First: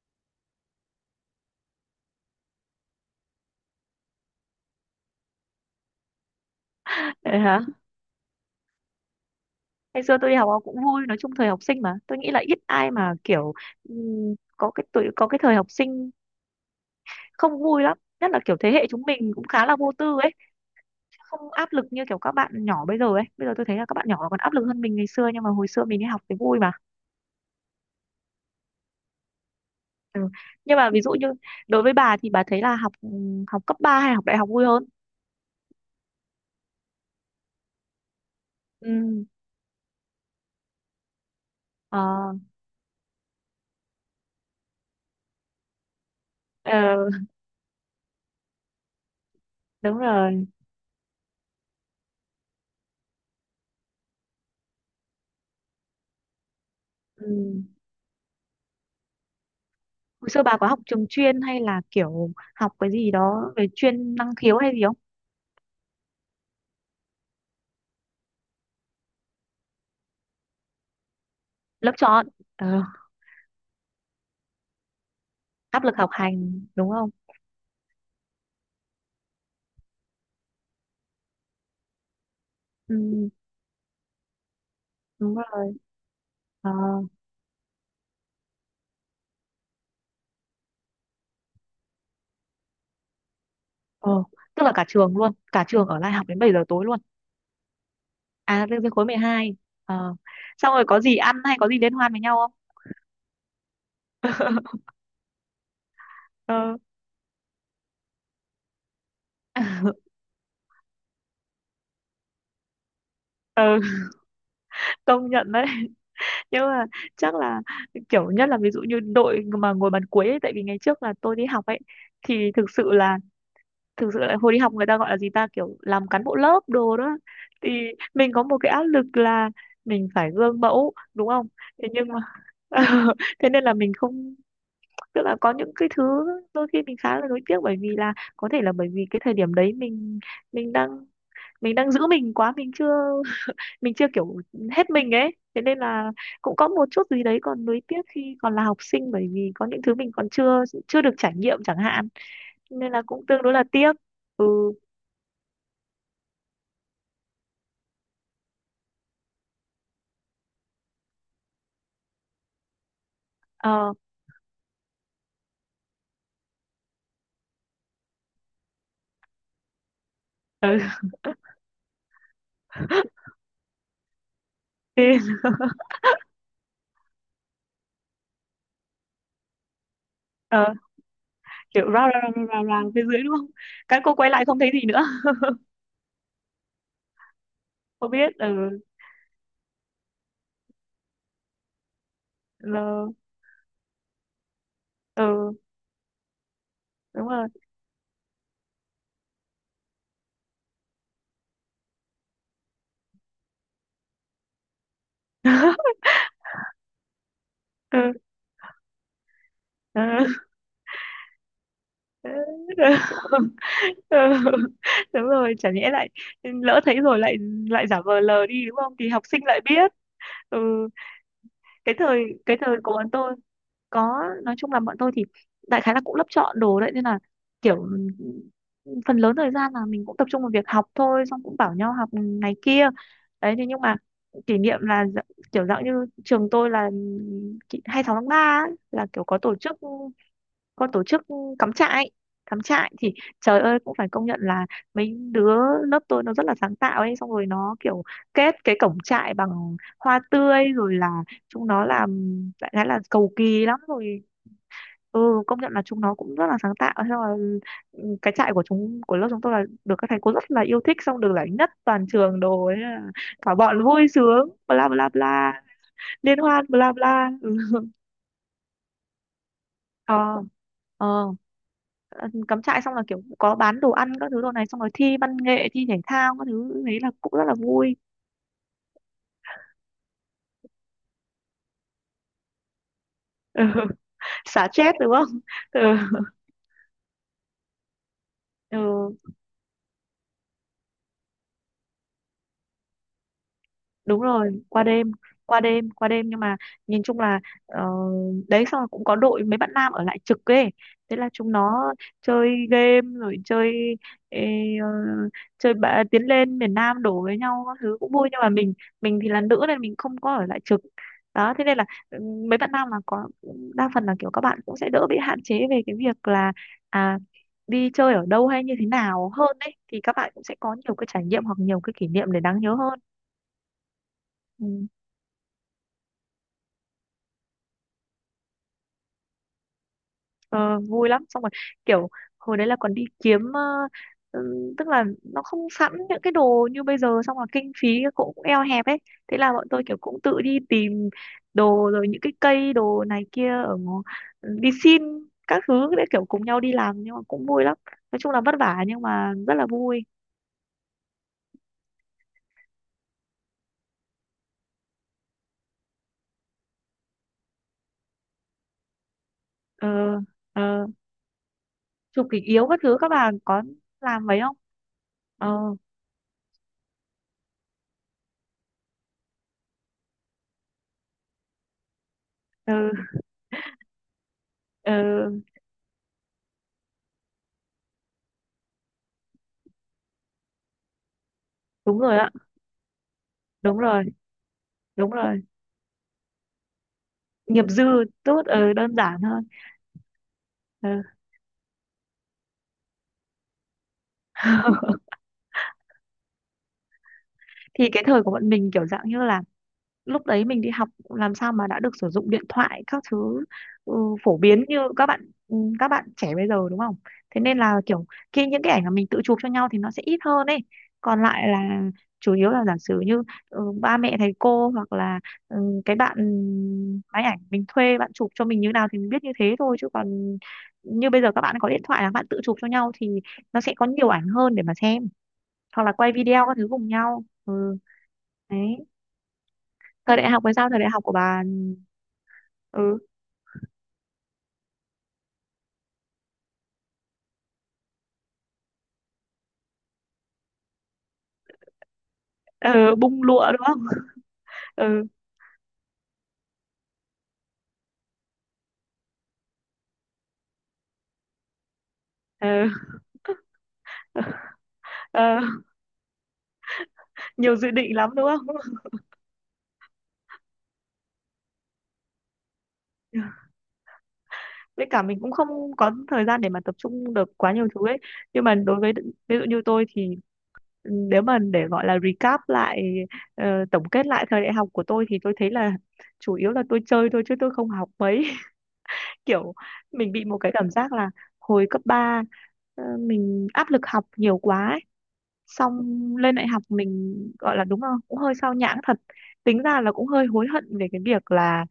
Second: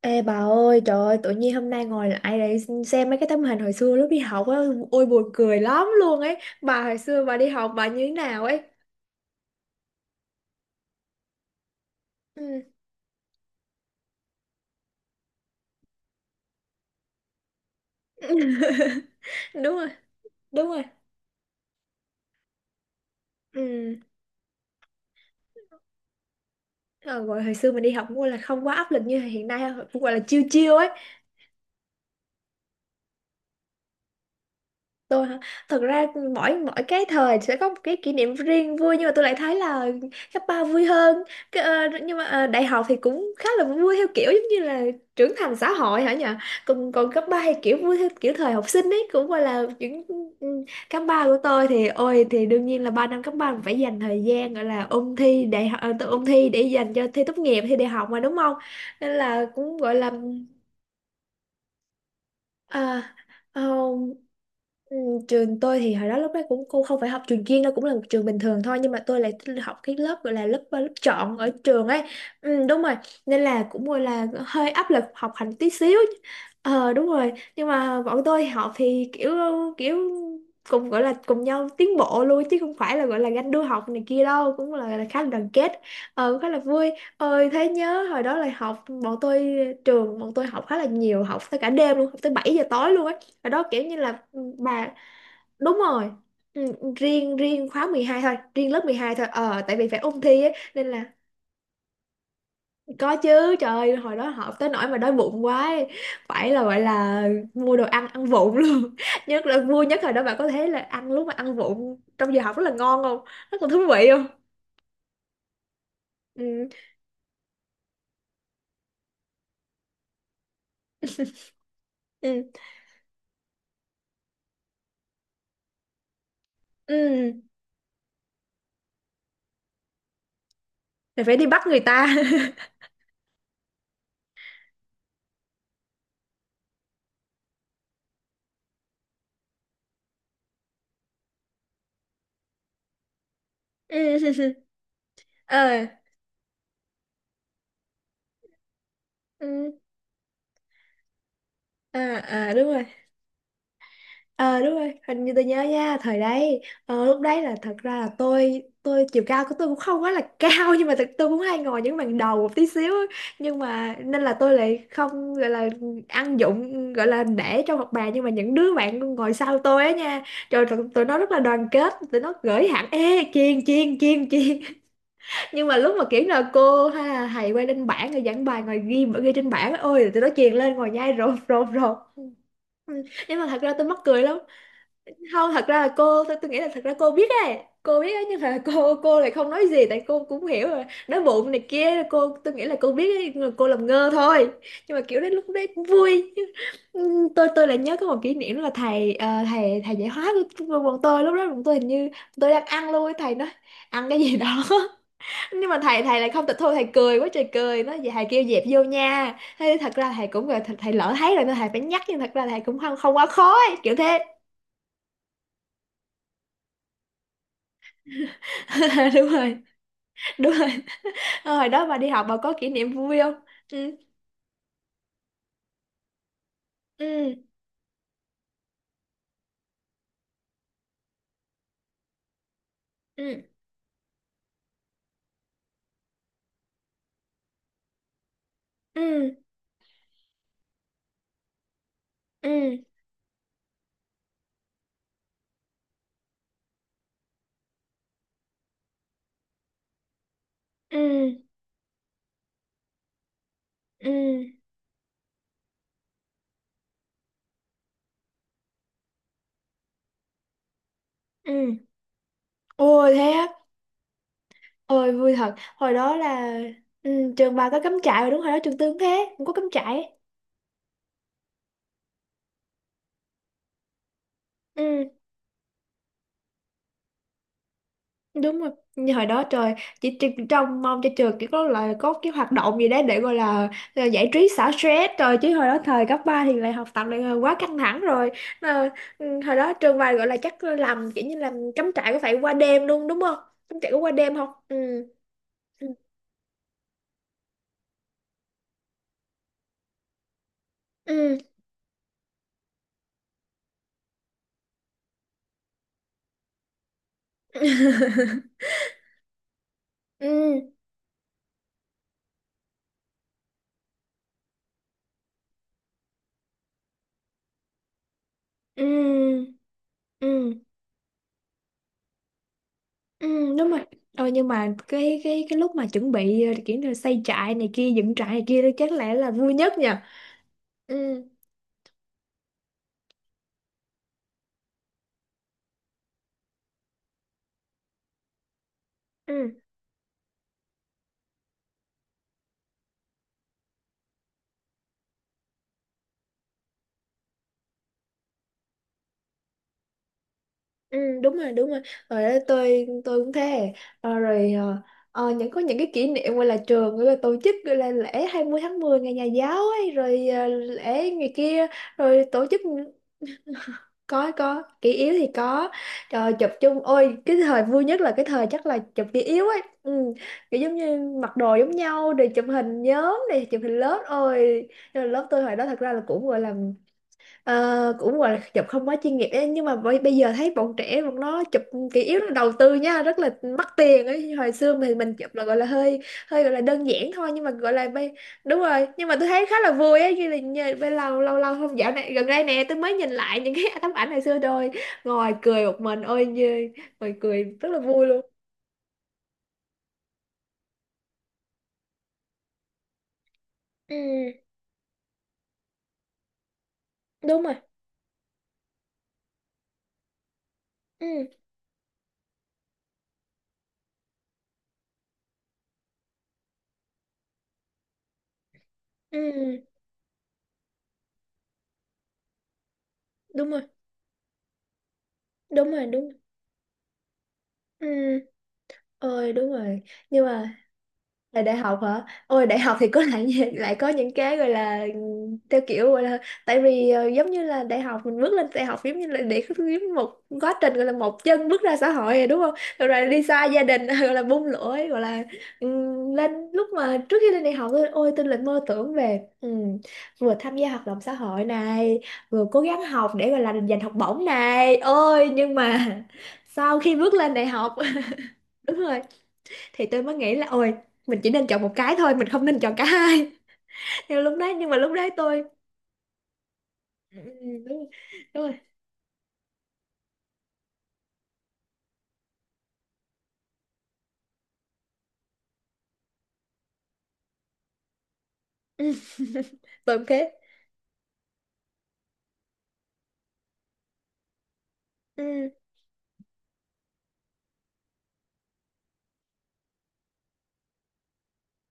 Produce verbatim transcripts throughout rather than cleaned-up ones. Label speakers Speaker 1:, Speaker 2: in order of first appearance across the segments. Speaker 1: Ê bà ơi, trời ơi, tự nhiên hôm nay ngồi lại để xem mấy cái tấm hình hồi xưa lúc đi học á, ôi buồn cười lắm luôn ấy. Bà hồi xưa bà
Speaker 2: Vậy
Speaker 1: đi
Speaker 2: hả?
Speaker 1: học bà như thế nào ấy?
Speaker 2: Ngày xưa tôi đi học cũng vui, nói chung thời học sinh mà. Tôi nghĩ là ít
Speaker 1: Ừ.
Speaker 2: ai mà kiểu ừm, có cái tuổi có cái thời học sinh không vui lắm, nhất là kiểu thế hệ chúng mình cũng khá
Speaker 1: Đúng
Speaker 2: là
Speaker 1: rồi,
Speaker 2: vô tư ấy,
Speaker 1: đúng rồi.
Speaker 2: không áp lực như kiểu các bạn nhỏ bây giờ ấy. Bây giờ tôi thấy là các
Speaker 1: Ừ.
Speaker 2: bạn nhỏ còn áp lực hơn mình ngày xưa nhưng mà hồi xưa mình đi học thì vui mà.
Speaker 1: Ờ, gọi hồi xưa mình đi học cũng là không quá áp lực như hiện nay, cũng gọi là
Speaker 2: Ừ.
Speaker 1: chiêu chiêu
Speaker 2: Nhưng
Speaker 1: ấy.
Speaker 2: mà ví dụ như đối với bà thì bà thấy là học ừm, học cấp ba hay học đại học vui hơn?
Speaker 1: Tôi hả? Thật ra mỗi mỗi cái thời sẽ có một cái kỷ niệm riêng vui, nhưng mà tôi
Speaker 2: Ừ.
Speaker 1: lại thấy là cấp ba vui hơn cái, ờ,
Speaker 2: Ờ,
Speaker 1: nhưng mà ờ, đại học thì cũng khá là vui theo kiểu giống như là trưởng thành xã hội hả nhỉ. còn
Speaker 2: ờ,
Speaker 1: còn cấp ba thì kiểu vui theo kiểu thời học sinh ấy, cũng gọi là
Speaker 2: đúng
Speaker 1: những
Speaker 2: rồi.
Speaker 1: ừ, cấp ba của tôi thì ôi thì đương nhiên là ba năm cấp ba phải dành thời gian gọi là ôn thi đại học, ờ, tự ôn thi để dành cho thi tốt
Speaker 2: Ừ.
Speaker 1: nghiệp, thi đại học mà đúng không, nên là cũng gọi là.
Speaker 2: Hồi xưa bà có học trường chuyên hay là kiểu học cái
Speaker 1: À,
Speaker 2: gì đó về
Speaker 1: không,
Speaker 2: chuyên năng khiếu hay gì?
Speaker 1: ừ, trường tôi thì hồi đó lúc đó cũng cô không phải học trường chuyên đâu, cũng là một trường bình thường thôi, nhưng mà tôi lại học cái lớp gọi là lớp lớp chọn ở trường
Speaker 2: Lớp
Speaker 1: ấy.
Speaker 2: chọn,
Speaker 1: Ừ,
Speaker 2: ờ,
Speaker 1: đúng rồi. Nên là cũng gọi là hơi áp lực học hành tí
Speaker 2: áp lực
Speaker 1: xíu.
Speaker 2: học hành đúng
Speaker 1: Ờ đúng
Speaker 2: không?
Speaker 1: rồi, nhưng mà bọn tôi học thì kiểu kiểu cùng gọi là cùng nhau tiến bộ luôn, chứ không phải là gọi là
Speaker 2: Ừ,
Speaker 1: ganh đua học này kia đâu, cũng là, là khá là
Speaker 2: đúng
Speaker 1: đoàn
Speaker 2: rồi.
Speaker 1: kết. Ờ cũng khá là
Speaker 2: Ờ,
Speaker 1: vui. Ôi thế nhớ hồi đó là học bọn tôi, trường bọn tôi học khá là nhiều, học tới cả đêm luôn, học tới bảy giờ tối luôn ấy. Hồi đó kiểu như
Speaker 2: ờ,
Speaker 1: là ừ,
Speaker 2: tức là cả
Speaker 1: bà
Speaker 2: trường luôn, cả
Speaker 1: đúng
Speaker 2: trường ở
Speaker 1: rồi.
Speaker 2: lại học đến bảy
Speaker 1: Ừ,
Speaker 2: giờ tối luôn?
Speaker 1: riêng riêng khóa mười hai thôi,
Speaker 2: À,
Speaker 1: riêng
Speaker 2: riêng
Speaker 1: lớp
Speaker 2: riêng
Speaker 1: mười
Speaker 2: khối
Speaker 1: hai thôi,
Speaker 2: mười hai,
Speaker 1: ờ tại vì phải
Speaker 2: ờ.
Speaker 1: ôn thi ấy,
Speaker 2: Xong rồi
Speaker 1: nên
Speaker 2: có
Speaker 1: là
Speaker 2: gì ăn hay có gì liên hoan với nhau không?
Speaker 1: có chứ. Trời ơi hồi đó học tới nỗi mà đói bụng quá ấy. Phải là
Speaker 2: Ờ,
Speaker 1: gọi là mua đồ ăn ăn vụng luôn. Nhất là vui nhất hồi đó, bạn có thấy là ăn lúc mà ăn vụng trong giờ học rất là ngon không, rất là
Speaker 2: ờ,
Speaker 1: thú vị không?
Speaker 2: công nhận đấy. Nhưng
Speaker 1: Ừ.
Speaker 2: mà chắc là kiểu nhất là ví dụ như đội mà ngồi bàn cuối ấy, tại vì ngày trước là tôi đi học ấy
Speaker 1: Ừ.
Speaker 2: thì thực sự là, thực sự là hồi đi học người ta gọi là gì ta, kiểu làm cán bộ lớp đồ đó,
Speaker 1: Ừ.
Speaker 2: thì mình có một cái áp lực là mình phải gương mẫu
Speaker 1: Là
Speaker 2: đúng
Speaker 1: phải đi
Speaker 2: không?
Speaker 1: bắt người
Speaker 2: Thế
Speaker 1: ta.
Speaker 2: nhưng mà thế nên là mình không, tức là có những cái thứ đôi khi mình khá là nuối tiếc bởi vì là có thể là bởi vì cái thời điểm đấy mình, mình đang mình đang giữ mình quá, mình chưa mình chưa kiểu
Speaker 1: Ừ.
Speaker 2: hết mình ấy, thế nên
Speaker 1: Ờ.
Speaker 2: là cũng có một chút gì đấy còn nuối tiếc khi còn là học sinh bởi vì có
Speaker 1: Ừ,
Speaker 2: những thứ mình còn chưa, chưa được trải nghiệm chẳng hạn,
Speaker 1: à à đúng rồi.
Speaker 2: nên là cũng tương đối là tiếc.
Speaker 1: Ờ
Speaker 2: Ừ.
Speaker 1: đúng rồi, hình như tôi nhớ nha, thời đấy ờ, lúc đấy là thật ra là tôi tôi chiều cao của tôi cũng không quá là cao, nhưng mà thật tôi cũng hay ngồi những bàn đầu một tí xíu á. Nhưng
Speaker 2: Ờ.
Speaker 1: mà nên là tôi lại không gọi là ăn dụng gọi là để trong học bài, nhưng mà những đứa bạn ngồi sau tôi á nha, trời tụi,
Speaker 2: Ừ.
Speaker 1: tụi nó rất là đoàn kết, tụi nó gửi hẳn ê chiên chiên chiên chiên.
Speaker 2: Thế,
Speaker 1: Nhưng mà lúc mà kiểu là cô hay là thầy quay lên bảng rồi giảng bài ngồi ghi ghi trên bảng á, ôi là tụi nó truyền lên
Speaker 2: ờ,
Speaker 1: ngồi nhai rộp rộp
Speaker 2: kiểu rao
Speaker 1: rộp.
Speaker 2: rao rao rao rao
Speaker 1: Ừ,
Speaker 2: phía dưới đúng
Speaker 1: nhưng mà
Speaker 2: không?
Speaker 1: thật ra tôi mắc
Speaker 2: Các cô
Speaker 1: cười
Speaker 2: quay
Speaker 1: lắm.
Speaker 2: lại không thấy gì nữa,
Speaker 1: Không thật ra là cô tôi, tôi nghĩ là thật ra cô biết ấy, cô
Speaker 2: không
Speaker 1: biết ấy,
Speaker 2: biết.
Speaker 1: nhưng
Speaker 2: Ừ,
Speaker 1: mà cô cô lại không nói gì, tại cô cũng hiểu rồi nói bụng này kia, cô tôi nghĩ là cô
Speaker 2: lờ,
Speaker 1: biết ấy, nhưng mà cô làm ngơ thôi. Nhưng mà kiểu đấy lúc
Speaker 2: ừ,
Speaker 1: đấy cũng vui. Ừ,
Speaker 2: đúng
Speaker 1: tôi
Speaker 2: rồi.
Speaker 1: tôi lại nhớ có một kỷ niệm là thầy ờ, thầy thầy dạy hóa của của bọn tôi. Lúc đó bọn tôi hình như tôi đang ăn luôn ấy, thầy nói ăn cái gì đó. Nhưng mà thầy thầy lại không tịch thu, thầy cười quá trời cười nó vậy, thầy kêu dẹp vô nha. Thế thật ra thầy
Speaker 2: Ừ,
Speaker 1: cũng là thầy, thầy lỡ thấy rồi nên thầy phải nhắc, nhưng thật
Speaker 2: ừ,
Speaker 1: ra thầy cũng không không quá khó ấy, kiểu
Speaker 2: ừ,
Speaker 1: thế.
Speaker 2: đúng rồi, chả nhẽ lại lỡ thấy rồi lại, lại giả vờ lờ đi đúng không? Thì học
Speaker 1: Đúng
Speaker 2: sinh
Speaker 1: rồi,
Speaker 2: lại biết.
Speaker 1: đúng rồi.
Speaker 2: Ừ,
Speaker 1: Ờ, hồi đó
Speaker 2: cái
Speaker 1: bà đi
Speaker 2: thời
Speaker 1: học bà có
Speaker 2: cái
Speaker 1: kỷ
Speaker 2: thời
Speaker 1: niệm
Speaker 2: của bọn
Speaker 1: vui không?
Speaker 2: tôi
Speaker 1: Ừ.
Speaker 2: có, nói chung là bọn tôi thì đại khái là cũng lớp chọn đồ đấy nên là
Speaker 1: Ừ.
Speaker 2: kiểu phần lớn thời gian là mình cũng tập trung vào việc học thôi, xong cũng bảo nhau học này kia,
Speaker 1: Ừ.
Speaker 2: đấy. Thế nhưng mà kỷ niệm là dạ- kiểu dạng như trường tôi là kỷ- hai mươi sáu tháng ba ấy, là kiểu
Speaker 1: Ừ.
Speaker 2: có tổ chức, có tổ chức cắm trại.
Speaker 1: Ừ.
Speaker 2: Cắm trại thì trời ơi cũng phải công nhận là mấy đứa lớp tôi nó rất là sáng tạo ấy, xong rồi nó kiểu kết cái cổng trại bằng hoa tươi rồi
Speaker 1: Ừ.
Speaker 2: là chúng nó làm đại khái là cầu kỳ lắm
Speaker 1: Ừ.
Speaker 2: rồi. Ừ, công nhận là chúng nó cũng rất là sáng tạo, thế là ừ, cái trại của chúng của lớp chúng tôi là được các thầy cô rất là yêu thích, xong được giải nhất
Speaker 1: Ừ.
Speaker 2: toàn trường đồ, thế là
Speaker 1: Ôi thế á.
Speaker 2: cả bọn vui sướng bla bla
Speaker 1: Ôi vui
Speaker 2: bla,
Speaker 1: thật hồi đó
Speaker 2: liên
Speaker 1: là.
Speaker 2: hoan bla bla.
Speaker 1: Ừ,
Speaker 2: Ừ.
Speaker 1: trường bà có cắm trại rồi đúng, hồi đó trường tư cũng thế cũng có cắm trại.
Speaker 2: Ờ, ờ, cắm trại xong là kiểu có bán đồ ăn các thứ đồ này, xong rồi
Speaker 1: Ừ
Speaker 2: thi văn nghệ thi thể thao các thứ, đấy là cũng rất là vui.
Speaker 1: đúng rồi. Như hồi đó trời chỉ, chỉ trông mong cho trường chỉ có là có cái hoạt động gì đấy để gọi
Speaker 2: Ừ.
Speaker 1: là, là giải trí
Speaker 2: Xả
Speaker 1: xả
Speaker 2: stress
Speaker 1: stress
Speaker 2: đúng
Speaker 1: rồi,
Speaker 2: không?
Speaker 1: chứ hồi đó
Speaker 2: Ừ.
Speaker 1: thời cấp ba thì lại học tập lại ờ, quá căng thẳng rồi.
Speaker 2: Ừ.
Speaker 1: Ờ, ừ, hồi đó trường bài gọi là chắc làm kiểu như làm cắm trại có phải qua đêm luôn đúng không, cắm trại có qua
Speaker 2: Đúng
Speaker 1: đêm không?
Speaker 2: rồi,
Speaker 1: Ừ.
Speaker 2: qua đêm, qua đêm, qua đêm. Nhưng mà nhìn chung là, ờ, đấy, xong rồi cũng có đội mấy bạn nam ở lại trực ấy, thế là
Speaker 1: Ừ.
Speaker 2: chúng nó chơi game rồi chơi ê, ờ, chơi bạ, tiến lên miền Nam đổ với nhau các thứ cũng vui, nhưng mà mình mình thì là nữ nên mình không
Speaker 1: Ừ.
Speaker 2: có ở lại trực đó, thế nên là ừ, mấy bạn nam là có, đa phần là kiểu các bạn cũng sẽ đỡ bị hạn chế về cái việc là à đi chơi ở đâu hay như thế nào
Speaker 1: Ừ.
Speaker 2: hơn, đấy thì các bạn cũng sẽ
Speaker 1: Ừ.
Speaker 2: có nhiều cái trải nghiệm hoặc nhiều cái kỷ niệm để đáng nhớ hơn.
Speaker 1: Ừ đúng rồi. Ờ, nhưng
Speaker 2: Ừ.
Speaker 1: mà cái cái cái lúc mà chuẩn bị ờ, kiểu như là xây trại này kia, dựng trại này kia đó chắc lẽ là vui nhất nhỉ.
Speaker 2: Ờ, vui
Speaker 1: Ừ.
Speaker 2: lắm, xong rồi kiểu hồi đấy là còn đi kiếm ờ, ừm, tức là nó không sẵn những cái đồ như bây giờ, xong là kinh phí cũng eo hẹp ấy, thế
Speaker 1: Ừ.
Speaker 2: là bọn tôi kiểu cũng tự đi tìm đồ rồi những cái cây đồ này kia ở ngõ- đi xin các thứ để kiểu cùng nhau đi làm nhưng mà cũng vui lắm, nói chung là vất vả nhưng mà rất là vui.
Speaker 1: Ừ, đúng rồi đúng rồi. Rồi đó, tôi tôi cũng thế. Ờ, rồi ờ, ờ, những có những cái kỷ niệm gọi là trường gọi là tổ chức gọi là lễ hai mươi tháng mười ngày nhà giáo ấy,
Speaker 2: Ờ,
Speaker 1: rồi ờ,
Speaker 2: ờ,
Speaker 1: lễ ngày kia rồi
Speaker 2: chụp kỷ
Speaker 1: tổ chức.
Speaker 2: yếu các thứ các bà có làm
Speaker 1: có
Speaker 2: mấy không?
Speaker 1: có kỷ yếu thì
Speaker 2: Ờ,
Speaker 1: có. Rồi chụp chung, ôi cái thời vui nhất là cái thời chắc là chụp kỷ yếu ấy. Ừ, kiểu giống như mặc đồ giống nhau rồi chụp
Speaker 2: ờ,
Speaker 1: hình nhóm này chụp hình lớp ôi.
Speaker 2: ờ,
Speaker 1: Nhưng mà lớp tôi hồi đó thật ra là cũng gọi là. Ờ, cũng gọi là chụp không quá chuyên nghiệp ấy, nhưng mà bây, bây giờ thấy bọn trẻ bọn nó chụp ừ,
Speaker 2: đúng
Speaker 1: kỹ
Speaker 2: rồi
Speaker 1: yếu nó
Speaker 2: ạ.
Speaker 1: đầu tư nha, rất là mắc
Speaker 2: Đúng rồi,
Speaker 1: tiền ấy. Hồi xưa mình
Speaker 2: đúng
Speaker 1: mình chụp
Speaker 2: rồi.
Speaker 1: là gọi là hơi hơi gọi là đơn giản thôi, nhưng mà
Speaker 2: Nghiệp
Speaker 1: gọi
Speaker 2: dư.
Speaker 1: là bây
Speaker 2: Tốt,
Speaker 1: đúng
Speaker 2: ờ,
Speaker 1: rồi.
Speaker 2: đơn
Speaker 1: Nhưng mà
Speaker 2: giản
Speaker 1: tôi
Speaker 2: hơn.
Speaker 1: thấy khá là vui ấy, như là nhờ, bây
Speaker 2: Ừ.
Speaker 1: lâu lâu lâu không, dạo này gần đây nè tôi mới nhìn lại những cái tấm ảnh hồi xưa rồi ngồi cười một mình ôi như ngồi cười rất là
Speaker 2: Thì cái
Speaker 1: vui luôn.
Speaker 2: thời của bọn mình kiểu dạng như là lúc đấy mình đi học làm sao mà đã được sử dụng điện thoại các thứ ừ,
Speaker 1: Ừ
Speaker 2: phổ biến như các bạn, ừ, các bạn trẻ bây giờ đúng không? Thế
Speaker 1: đúng rồi.
Speaker 2: nên là kiểu khi những cái ảnh mà mình tự chụp cho nhau thì nó sẽ ít hơn ấy. Còn
Speaker 1: Ừ.
Speaker 2: lại là chủ yếu là giả sử như ừ, ba mẹ thầy cô hoặc là ừ, cái bạn máy ảnh mình thuê bạn chụp cho mình như nào thì mình biết như thế
Speaker 1: Ừ
Speaker 2: thôi, chứ còn như bây giờ các bạn có điện thoại là các bạn tự chụp cho nhau thì
Speaker 1: đúng
Speaker 2: nó
Speaker 1: rồi
Speaker 2: sẽ có nhiều ảnh hơn để mà xem.
Speaker 1: đúng
Speaker 2: Hoặc
Speaker 1: rồi
Speaker 2: là
Speaker 1: đúng.
Speaker 2: quay video các thứ cùng nhau. Ừ,
Speaker 1: Ừ
Speaker 2: đấy.
Speaker 1: ôi đúng rồi.
Speaker 2: Thời
Speaker 1: Nhưng
Speaker 2: đại học
Speaker 1: mà
Speaker 2: hay sao, thời đại học của
Speaker 1: là
Speaker 2: bà?
Speaker 1: đại học hả? Ôi đại học thì
Speaker 2: Ừ.
Speaker 1: có lại lại có những cái gọi là theo kiểu gọi là, tại vì ờ, giống như là đại học mình bước lên đại học giống như là để giống một quá trình gọi là một chân bước ra xã hội rồi đúng không, rồi,
Speaker 2: Ờ,
Speaker 1: rồi
Speaker 2: bung
Speaker 1: đi xa
Speaker 2: lụa đúng
Speaker 1: gia
Speaker 2: không?
Speaker 1: đình gọi là bung lỗi gọi
Speaker 2: Ừ.
Speaker 1: là ừm, lên lúc mà trước khi lên đại học tôi ôi tôi lại mơ tưởng về ừm, vừa tham gia hoạt động xã hội này, vừa cố
Speaker 2: Ờ,
Speaker 1: gắng học để gọi là giành học bổng này ôi
Speaker 2: ờ,
Speaker 1: nhưng mà sau khi bước lên đại
Speaker 2: nhiều dự
Speaker 1: học.
Speaker 2: định lắm đúng không?
Speaker 1: Đúng rồi. Thì tôi mới nghĩ là ôi mình chỉ nên chọn một cái thôi, mình không nên chọn cả hai. Nhưng lúc đấy, nhưng mà
Speaker 2: Với
Speaker 1: lúc
Speaker 2: cả
Speaker 1: đấy
Speaker 2: mình cũng
Speaker 1: tôi
Speaker 2: không có thời gian để mà tập trung
Speaker 1: ừ,
Speaker 2: được
Speaker 1: ừ,
Speaker 2: quá nhiều
Speaker 1: đúng rồi,
Speaker 2: thứ ấy.
Speaker 1: đúng
Speaker 2: Nhưng mà
Speaker 1: rồi.
Speaker 2: đối với, ví dụ như tôi thì ừ, nếu mà để gọi là recap lại, ờ, tổng kết lại thời đại học của tôi thì tôi thấy là chủ yếu là tôi chơi thôi chứ tôi không học mấy.
Speaker 1: Ừ.
Speaker 2: Kiểu
Speaker 1: Tôi cũng
Speaker 2: mình bị một
Speaker 1: thế.
Speaker 2: cái cảm giác là hồi cấp ba mình áp lực học nhiều quá ấy.
Speaker 1: Ừ,
Speaker 2: Xong lên đại học mình gọi là đúng không, cũng hơi sao nhãng thật, tính ra là cũng hơi hối hận về cái việc là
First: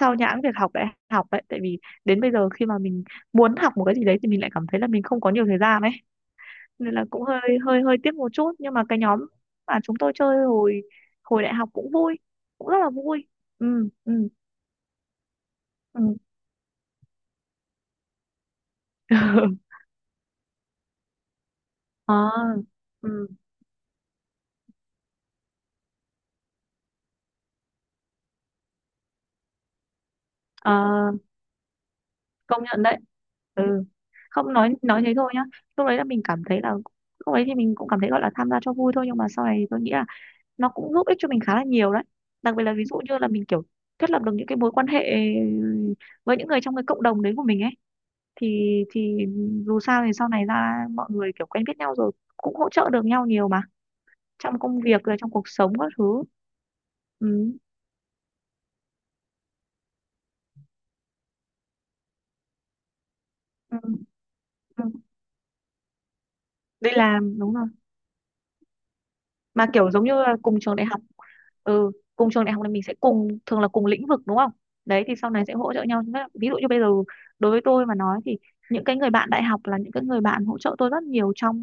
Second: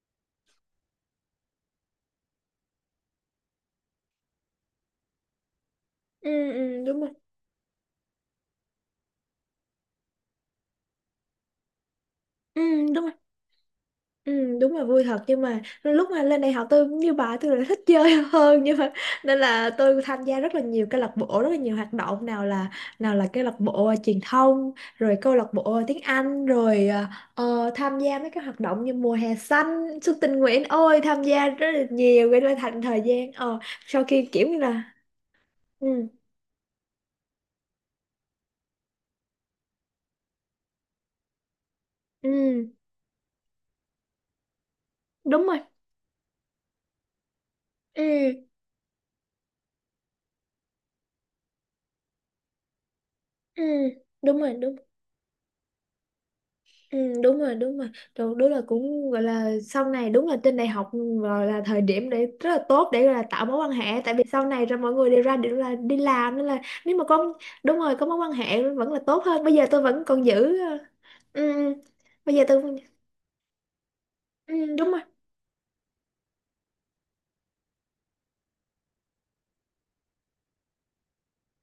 Speaker 2: sao nhãng việc học đại học đấy, tại vì đến bây giờ khi mà mình muốn học một cái gì đấy thì mình lại cảm thấy là mình không có nhiều thời gian ấy,
Speaker 1: ừ, ừ,
Speaker 2: nên
Speaker 1: đúng
Speaker 2: là
Speaker 1: rồi.
Speaker 2: cũng hơi, hơi hơi tiếc một chút. Nhưng mà cái nhóm mà chúng tôi chơi hồi hồi đại học cũng vui,
Speaker 1: Ừ,
Speaker 2: cũng rất là
Speaker 1: đúng.
Speaker 2: vui. Ừ, ừ,
Speaker 1: Ừ, đúng là vui thật, nhưng mà
Speaker 2: ừ.
Speaker 1: lúc mà lên đại học tôi cũng như bà, tôi là thích chơi hơn, nhưng mà nên là tôi tham gia rất là nhiều câu lạc bộ, rất là nhiều hoạt động,
Speaker 2: Ờ,
Speaker 1: nào là nào là
Speaker 2: ừ,
Speaker 1: câu lạc bộ à, truyền thông rồi câu lạc bộ à, tiếng Anh rồi à, ờ, tham gia mấy cái hoạt động như mùa hè xanh, xuân tình nguyện,
Speaker 2: ờ,
Speaker 1: ôi tham gia rất là nhiều, gây ra
Speaker 2: công
Speaker 1: thành
Speaker 2: nhận đấy.
Speaker 1: thời gian ờ
Speaker 2: Ừ,
Speaker 1: sau khi kiểu
Speaker 2: không,
Speaker 1: như
Speaker 2: nói
Speaker 1: là.
Speaker 2: nói thế thôi nhá,
Speaker 1: Ừ.
Speaker 2: lúc đấy là mình cảm thấy là, lúc đấy thì mình cũng cảm thấy gọi là tham gia cho vui thôi, nhưng mà sau này tôi nghĩ là nó cũng giúp ích cho mình khá là nhiều đấy, đặc biệt
Speaker 1: Ừ
Speaker 2: là ví dụ như là mình kiểu thiết lập được những cái mối quan hệ
Speaker 1: đúng rồi.
Speaker 2: với những người trong cái cộng đồng đấy của mình ấy
Speaker 1: Ừ.
Speaker 2: thì thì dù sao thì sau này ra mọi người kiểu quen biết nhau rồi cũng hỗ trợ được nhau nhiều
Speaker 1: Ừ
Speaker 2: mà,
Speaker 1: đúng rồi
Speaker 2: trong
Speaker 1: đúng.
Speaker 2: công việc rồi trong cuộc sống các thứ.
Speaker 1: Ừ, đúng
Speaker 2: Ừ.
Speaker 1: rồi đúng rồi. Đúng, đúng là cũng gọi là sau này đúng là trên đại học rồi là thời điểm để rất là tốt để gọi là tạo mối quan
Speaker 2: Ừ.
Speaker 1: hệ, tại vì sau này rồi
Speaker 2: Ừ.
Speaker 1: mọi người đều ra đều là đi làm, nên là
Speaker 2: Đi
Speaker 1: nếu mà có
Speaker 2: làm đúng rồi.
Speaker 1: đúng rồi có mối quan hệ vẫn là tốt hơn. Bây giờ
Speaker 2: Mà
Speaker 1: tôi
Speaker 2: kiểu
Speaker 1: vẫn
Speaker 2: giống như
Speaker 1: còn
Speaker 2: là
Speaker 1: giữ
Speaker 2: cùng trường
Speaker 1: ờ,
Speaker 2: đại học,
Speaker 1: ừ, ừ.
Speaker 2: ừ, cùng
Speaker 1: Bây giờ
Speaker 2: trường đại học thì
Speaker 1: tôi
Speaker 2: mình sẽ cùng, thường là cùng lĩnh vực đúng không?
Speaker 1: ừ, đúng rồi.
Speaker 2: Đấy thì sau này sẽ hỗ trợ nhau. Nghĩa là ví dụ như bây giờ đối với tôi mà nói thì những cái người bạn đại học là những cái người bạn hỗ trợ tôi rất nhiều trong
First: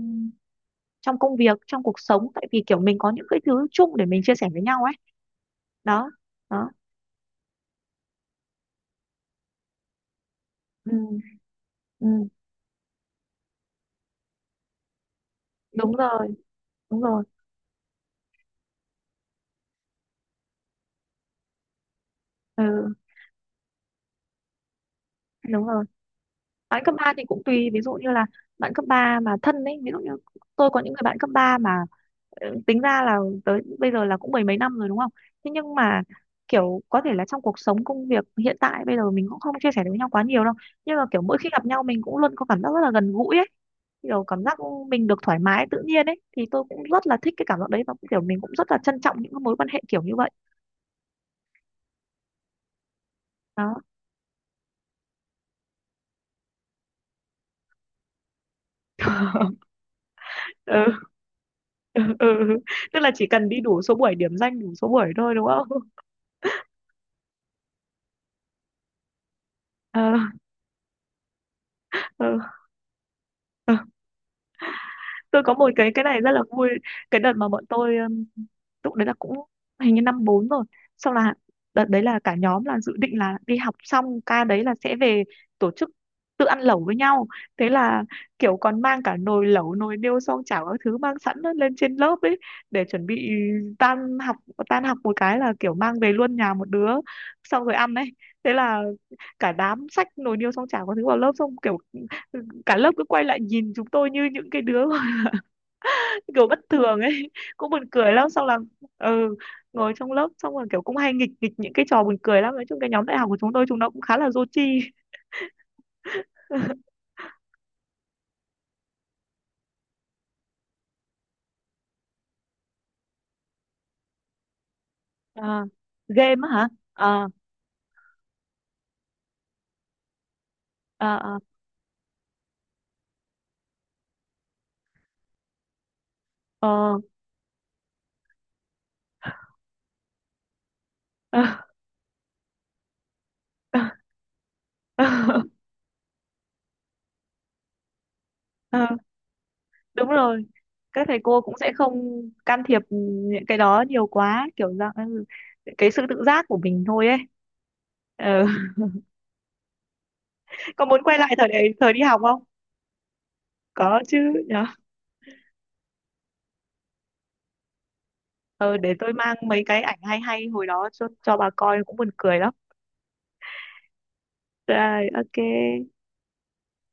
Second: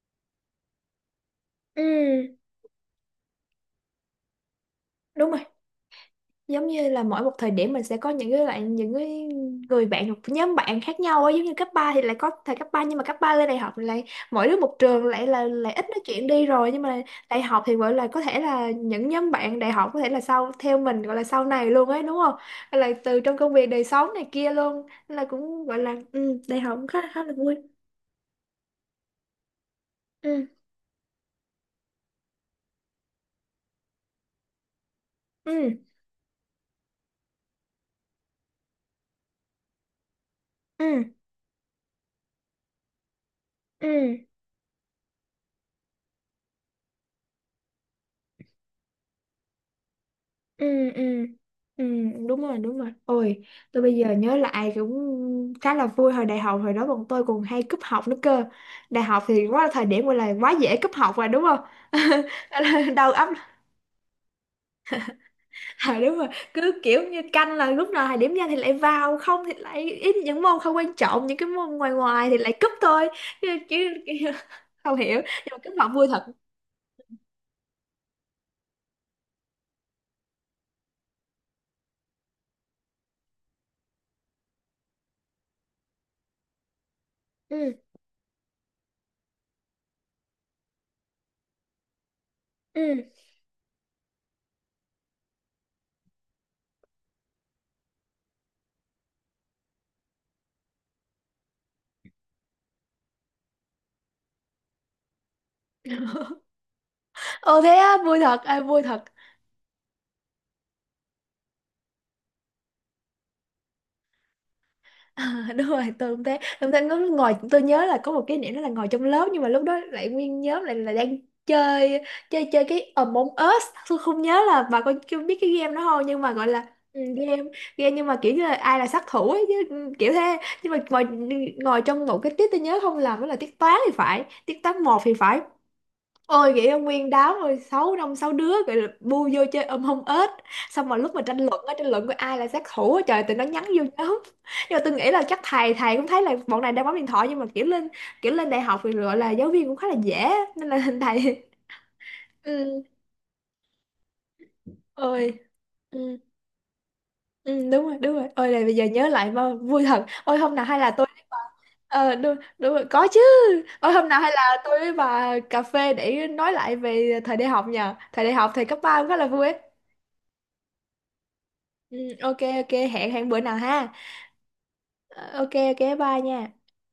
Speaker 2: trong công việc trong cuộc sống,
Speaker 1: Ừ,
Speaker 2: tại vì kiểu mình có những cái thứ chung để mình chia sẻ với nhau ấy,
Speaker 1: đúng rồi.
Speaker 2: đó.
Speaker 1: Giống
Speaker 2: Đó.
Speaker 1: như là mỗi một thời điểm mình sẽ có những cái lại những cái người bạn hoặc nhóm bạn
Speaker 2: Ừ,
Speaker 1: khác nhau ấy, giống như cấp ba thì lại
Speaker 2: ừ.
Speaker 1: có thời cấp ba, nhưng mà cấp ba lên đại học thì lại mỗi đứa một trường lại là lại ít
Speaker 2: Đúng
Speaker 1: nói chuyện
Speaker 2: rồi,
Speaker 1: đi rồi. Nhưng
Speaker 2: đúng
Speaker 1: mà
Speaker 2: rồi.
Speaker 1: đại học thì gọi là có thể là những nhóm bạn đại học có thể là sau theo mình gọi là sau này luôn ấy đúng không, hay là
Speaker 2: Ừ,
Speaker 1: từ trong công việc đời sống này kia luôn. Nên là cũng
Speaker 2: đúng
Speaker 1: gọi
Speaker 2: rồi,
Speaker 1: là ừ, đại học
Speaker 2: bạn cấp
Speaker 1: khá
Speaker 2: ba
Speaker 1: khá
Speaker 2: thì
Speaker 1: là
Speaker 2: cũng
Speaker 1: vui.
Speaker 2: tùy, ví dụ như là bạn cấp ba mà thân ấy, ví dụ như
Speaker 1: Ừ.
Speaker 2: tôi có những người bạn cấp ba mà ờ, tính ra là tới bây giờ là cũng mười mấy năm rồi đúng không? Thế nhưng
Speaker 1: Ừ.
Speaker 2: mà kiểu có thể là trong cuộc sống công việc hiện tại bây giờ mình cũng không chia sẻ được với nhau quá nhiều đâu. Nhưng mà
Speaker 1: Ừ.
Speaker 2: kiểu mỗi khi gặp nhau mình cũng luôn có cảm giác rất là gần gũi ấy,
Speaker 1: Ừ.
Speaker 2: kiểu cảm giác mình được thoải mái tự nhiên ấy, thì tôi cũng rất là thích cái cảm giác đấy, và cũng kiểu mình cũng rất là trân trọng những cái mối quan hệ kiểu như vậy.
Speaker 1: Ừ. Ừ. Ừ đúng rồi đúng rồi. Ôi
Speaker 2: Đó.
Speaker 1: tôi bây giờ nhớ lại cũng khá là vui hồi đại học, hồi đó bọn tôi còn hay cúp học nữa cơ. Đại học thì quá là thời điểm gọi là quá dễ
Speaker 2: Ừ.
Speaker 1: cúp học rồi đúng không?
Speaker 2: Ừ. Ừ. Tức
Speaker 1: Đầu
Speaker 2: là chỉ
Speaker 1: óc.
Speaker 2: cần đi đủ số buổi, điểm danh đủ số buổi thôi đúng không?
Speaker 1: À, đúng rồi. Cứ kiểu như canh là lúc nào thời điểm ra thì lại vào, không thì lại ít
Speaker 2: Ờ.
Speaker 1: những môn không quan trọng, những cái môn ngoài ngoài thì lại cúp thôi. chứ,
Speaker 2: Ừ.
Speaker 1: chứ không hiểu,
Speaker 2: Tôi
Speaker 1: nhưng
Speaker 2: có
Speaker 1: mà
Speaker 2: một
Speaker 1: cúp học
Speaker 2: cái cái
Speaker 1: vui
Speaker 2: này
Speaker 1: thật.
Speaker 2: rất là vui. Cái đợt mà bọn tôi um, lúc đấy là cũng hình như năm bốn rồi, xong là đợt đấy là cả nhóm là dự định là đi học xong ca đấy là sẽ về tổ chức tự ăn lẩu với nhau,
Speaker 1: Ừ.
Speaker 2: thế là kiểu còn mang cả nồi lẩu nồi niêu xoong chảo các thứ mang sẵn lên trên lớp ấy để chuẩn
Speaker 1: Ừ.
Speaker 2: bị tan học, tan học một cái là kiểu mang về luôn nhà một đứa xong rồi ăn ấy, thế là cả đám xách nồi niêu xoong chảo các thứ vào lớp, xong kiểu cả lớp cứ quay lại nhìn chúng tôi như những cái đứa kiểu bất thường ấy
Speaker 1: Ồ
Speaker 2: cũng
Speaker 1: thế
Speaker 2: buồn
Speaker 1: á,
Speaker 2: cười
Speaker 1: vui
Speaker 2: lắm.
Speaker 1: thật,
Speaker 2: Xong là
Speaker 1: à, vui thật.
Speaker 2: ừ, ngồi trong lớp xong rồi kiểu cũng hay nghịch nghịch những cái trò buồn cười lắm, nói chung cái nhóm đại học của chúng tôi chúng nó cũng khá là dô chi.
Speaker 1: À, đúng rồi tôi cũng thế, tôi thấy ngồi ngồi- tôi nhớ là có một kỷ niệm đó là ngồi trong lớp, nhưng mà lúc đó lại nguyên nhóm lại là đang chơi chơi chơi cái Among Us. Tôi không nhớ là bà có chưa biết cái
Speaker 2: À,
Speaker 1: game đó không, nhưng mà
Speaker 2: game
Speaker 1: gọi
Speaker 2: á
Speaker 1: là
Speaker 2: hả?
Speaker 1: ừ,
Speaker 2: À,
Speaker 1: game game nhưng mà kiểu như là ai là sát thủ ấy chứ ừ, kiểu thế. Nhưng mà ngồi
Speaker 2: à, à,
Speaker 1: ngồi trong một cái tiết, tôi nhớ không làm đó là tiết toán thì phải, tiết toán một thì phải. Ôi vậy ông
Speaker 2: ờ,
Speaker 1: nguyên đám rồi sáu năm sáu đứa gọi là bu vô chơi ôm hông ếch, xong mà lúc mà tranh
Speaker 2: ờ,
Speaker 1: luận á, tranh luận coi ai là sát thủ á, trời tụi nó nhắn
Speaker 2: ờ,
Speaker 1: vô nhóm. Nhưng mà tôi
Speaker 2: ờ,
Speaker 1: nghĩ là chắc thầy thầy cũng thấy là bọn này đang bấm điện thoại, nhưng mà kiểu lên kiểu lên đại học
Speaker 2: ờ.
Speaker 1: thì gọi là giáo viên cũng khá là
Speaker 2: Đúng
Speaker 1: dễ á,
Speaker 2: rồi,
Speaker 1: nên là
Speaker 2: các thầy cô
Speaker 1: thầy
Speaker 2: cũng sẽ không can thiệp
Speaker 1: ừ
Speaker 2: những cái đó nhiều quá, kiểu dạng ừ,
Speaker 1: ôi
Speaker 2: cái sự
Speaker 1: ừ,
Speaker 2: tự giác của mình thôi ấy.
Speaker 1: ừ đúng rồi đúng rồi. Ôi là
Speaker 2: Ừ.
Speaker 1: bây giờ nhớ lại mà vui thật. Ôi hôm nào hay
Speaker 2: Có
Speaker 1: là
Speaker 2: muốn
Speaker 1: tôi
Speaker 2: quay
Speaker 1: với
Speaker 2: lại
Speaker 1: bà
Speaker 2: thời đại, thời đi
Speaker 1: ờ
Speaker 2: học
Speaker 1: đúng,
Speaker 2: không?
Speaker 1: đúng rồi có chứ. Ôi
Speaker 2: Có
Speaker 1: hôm
Speaker 2: chứ.
Speaker 1: nào hay là tôi với bà cà phê để nói lại về thời đại học nhờ, thời đại học thời
Speaker 2: Ờ,
Speaker 1: cấp
Speaker 2: để
Speaker 1: ba cũng
Speaker 2: tôi
Speaker 1: khá là
Speaker 2: mang
Speaker 1: vui ấy.
Speaker 2: mấy cái ảnh hay hay hồi đó cho, cho, bà coi cũng
Speaker 1: Ừ,
Speaker 2: buồn
Speaker 1: ok
Speaker 2: cười lắm.
Speaker 1: ok hẹn hẹn bữa nào ha.
Speaker 2: Rồi,
Speaker 1: Ờ,
Speaker 2: ok.
Speaker 1: ok ok bye nha.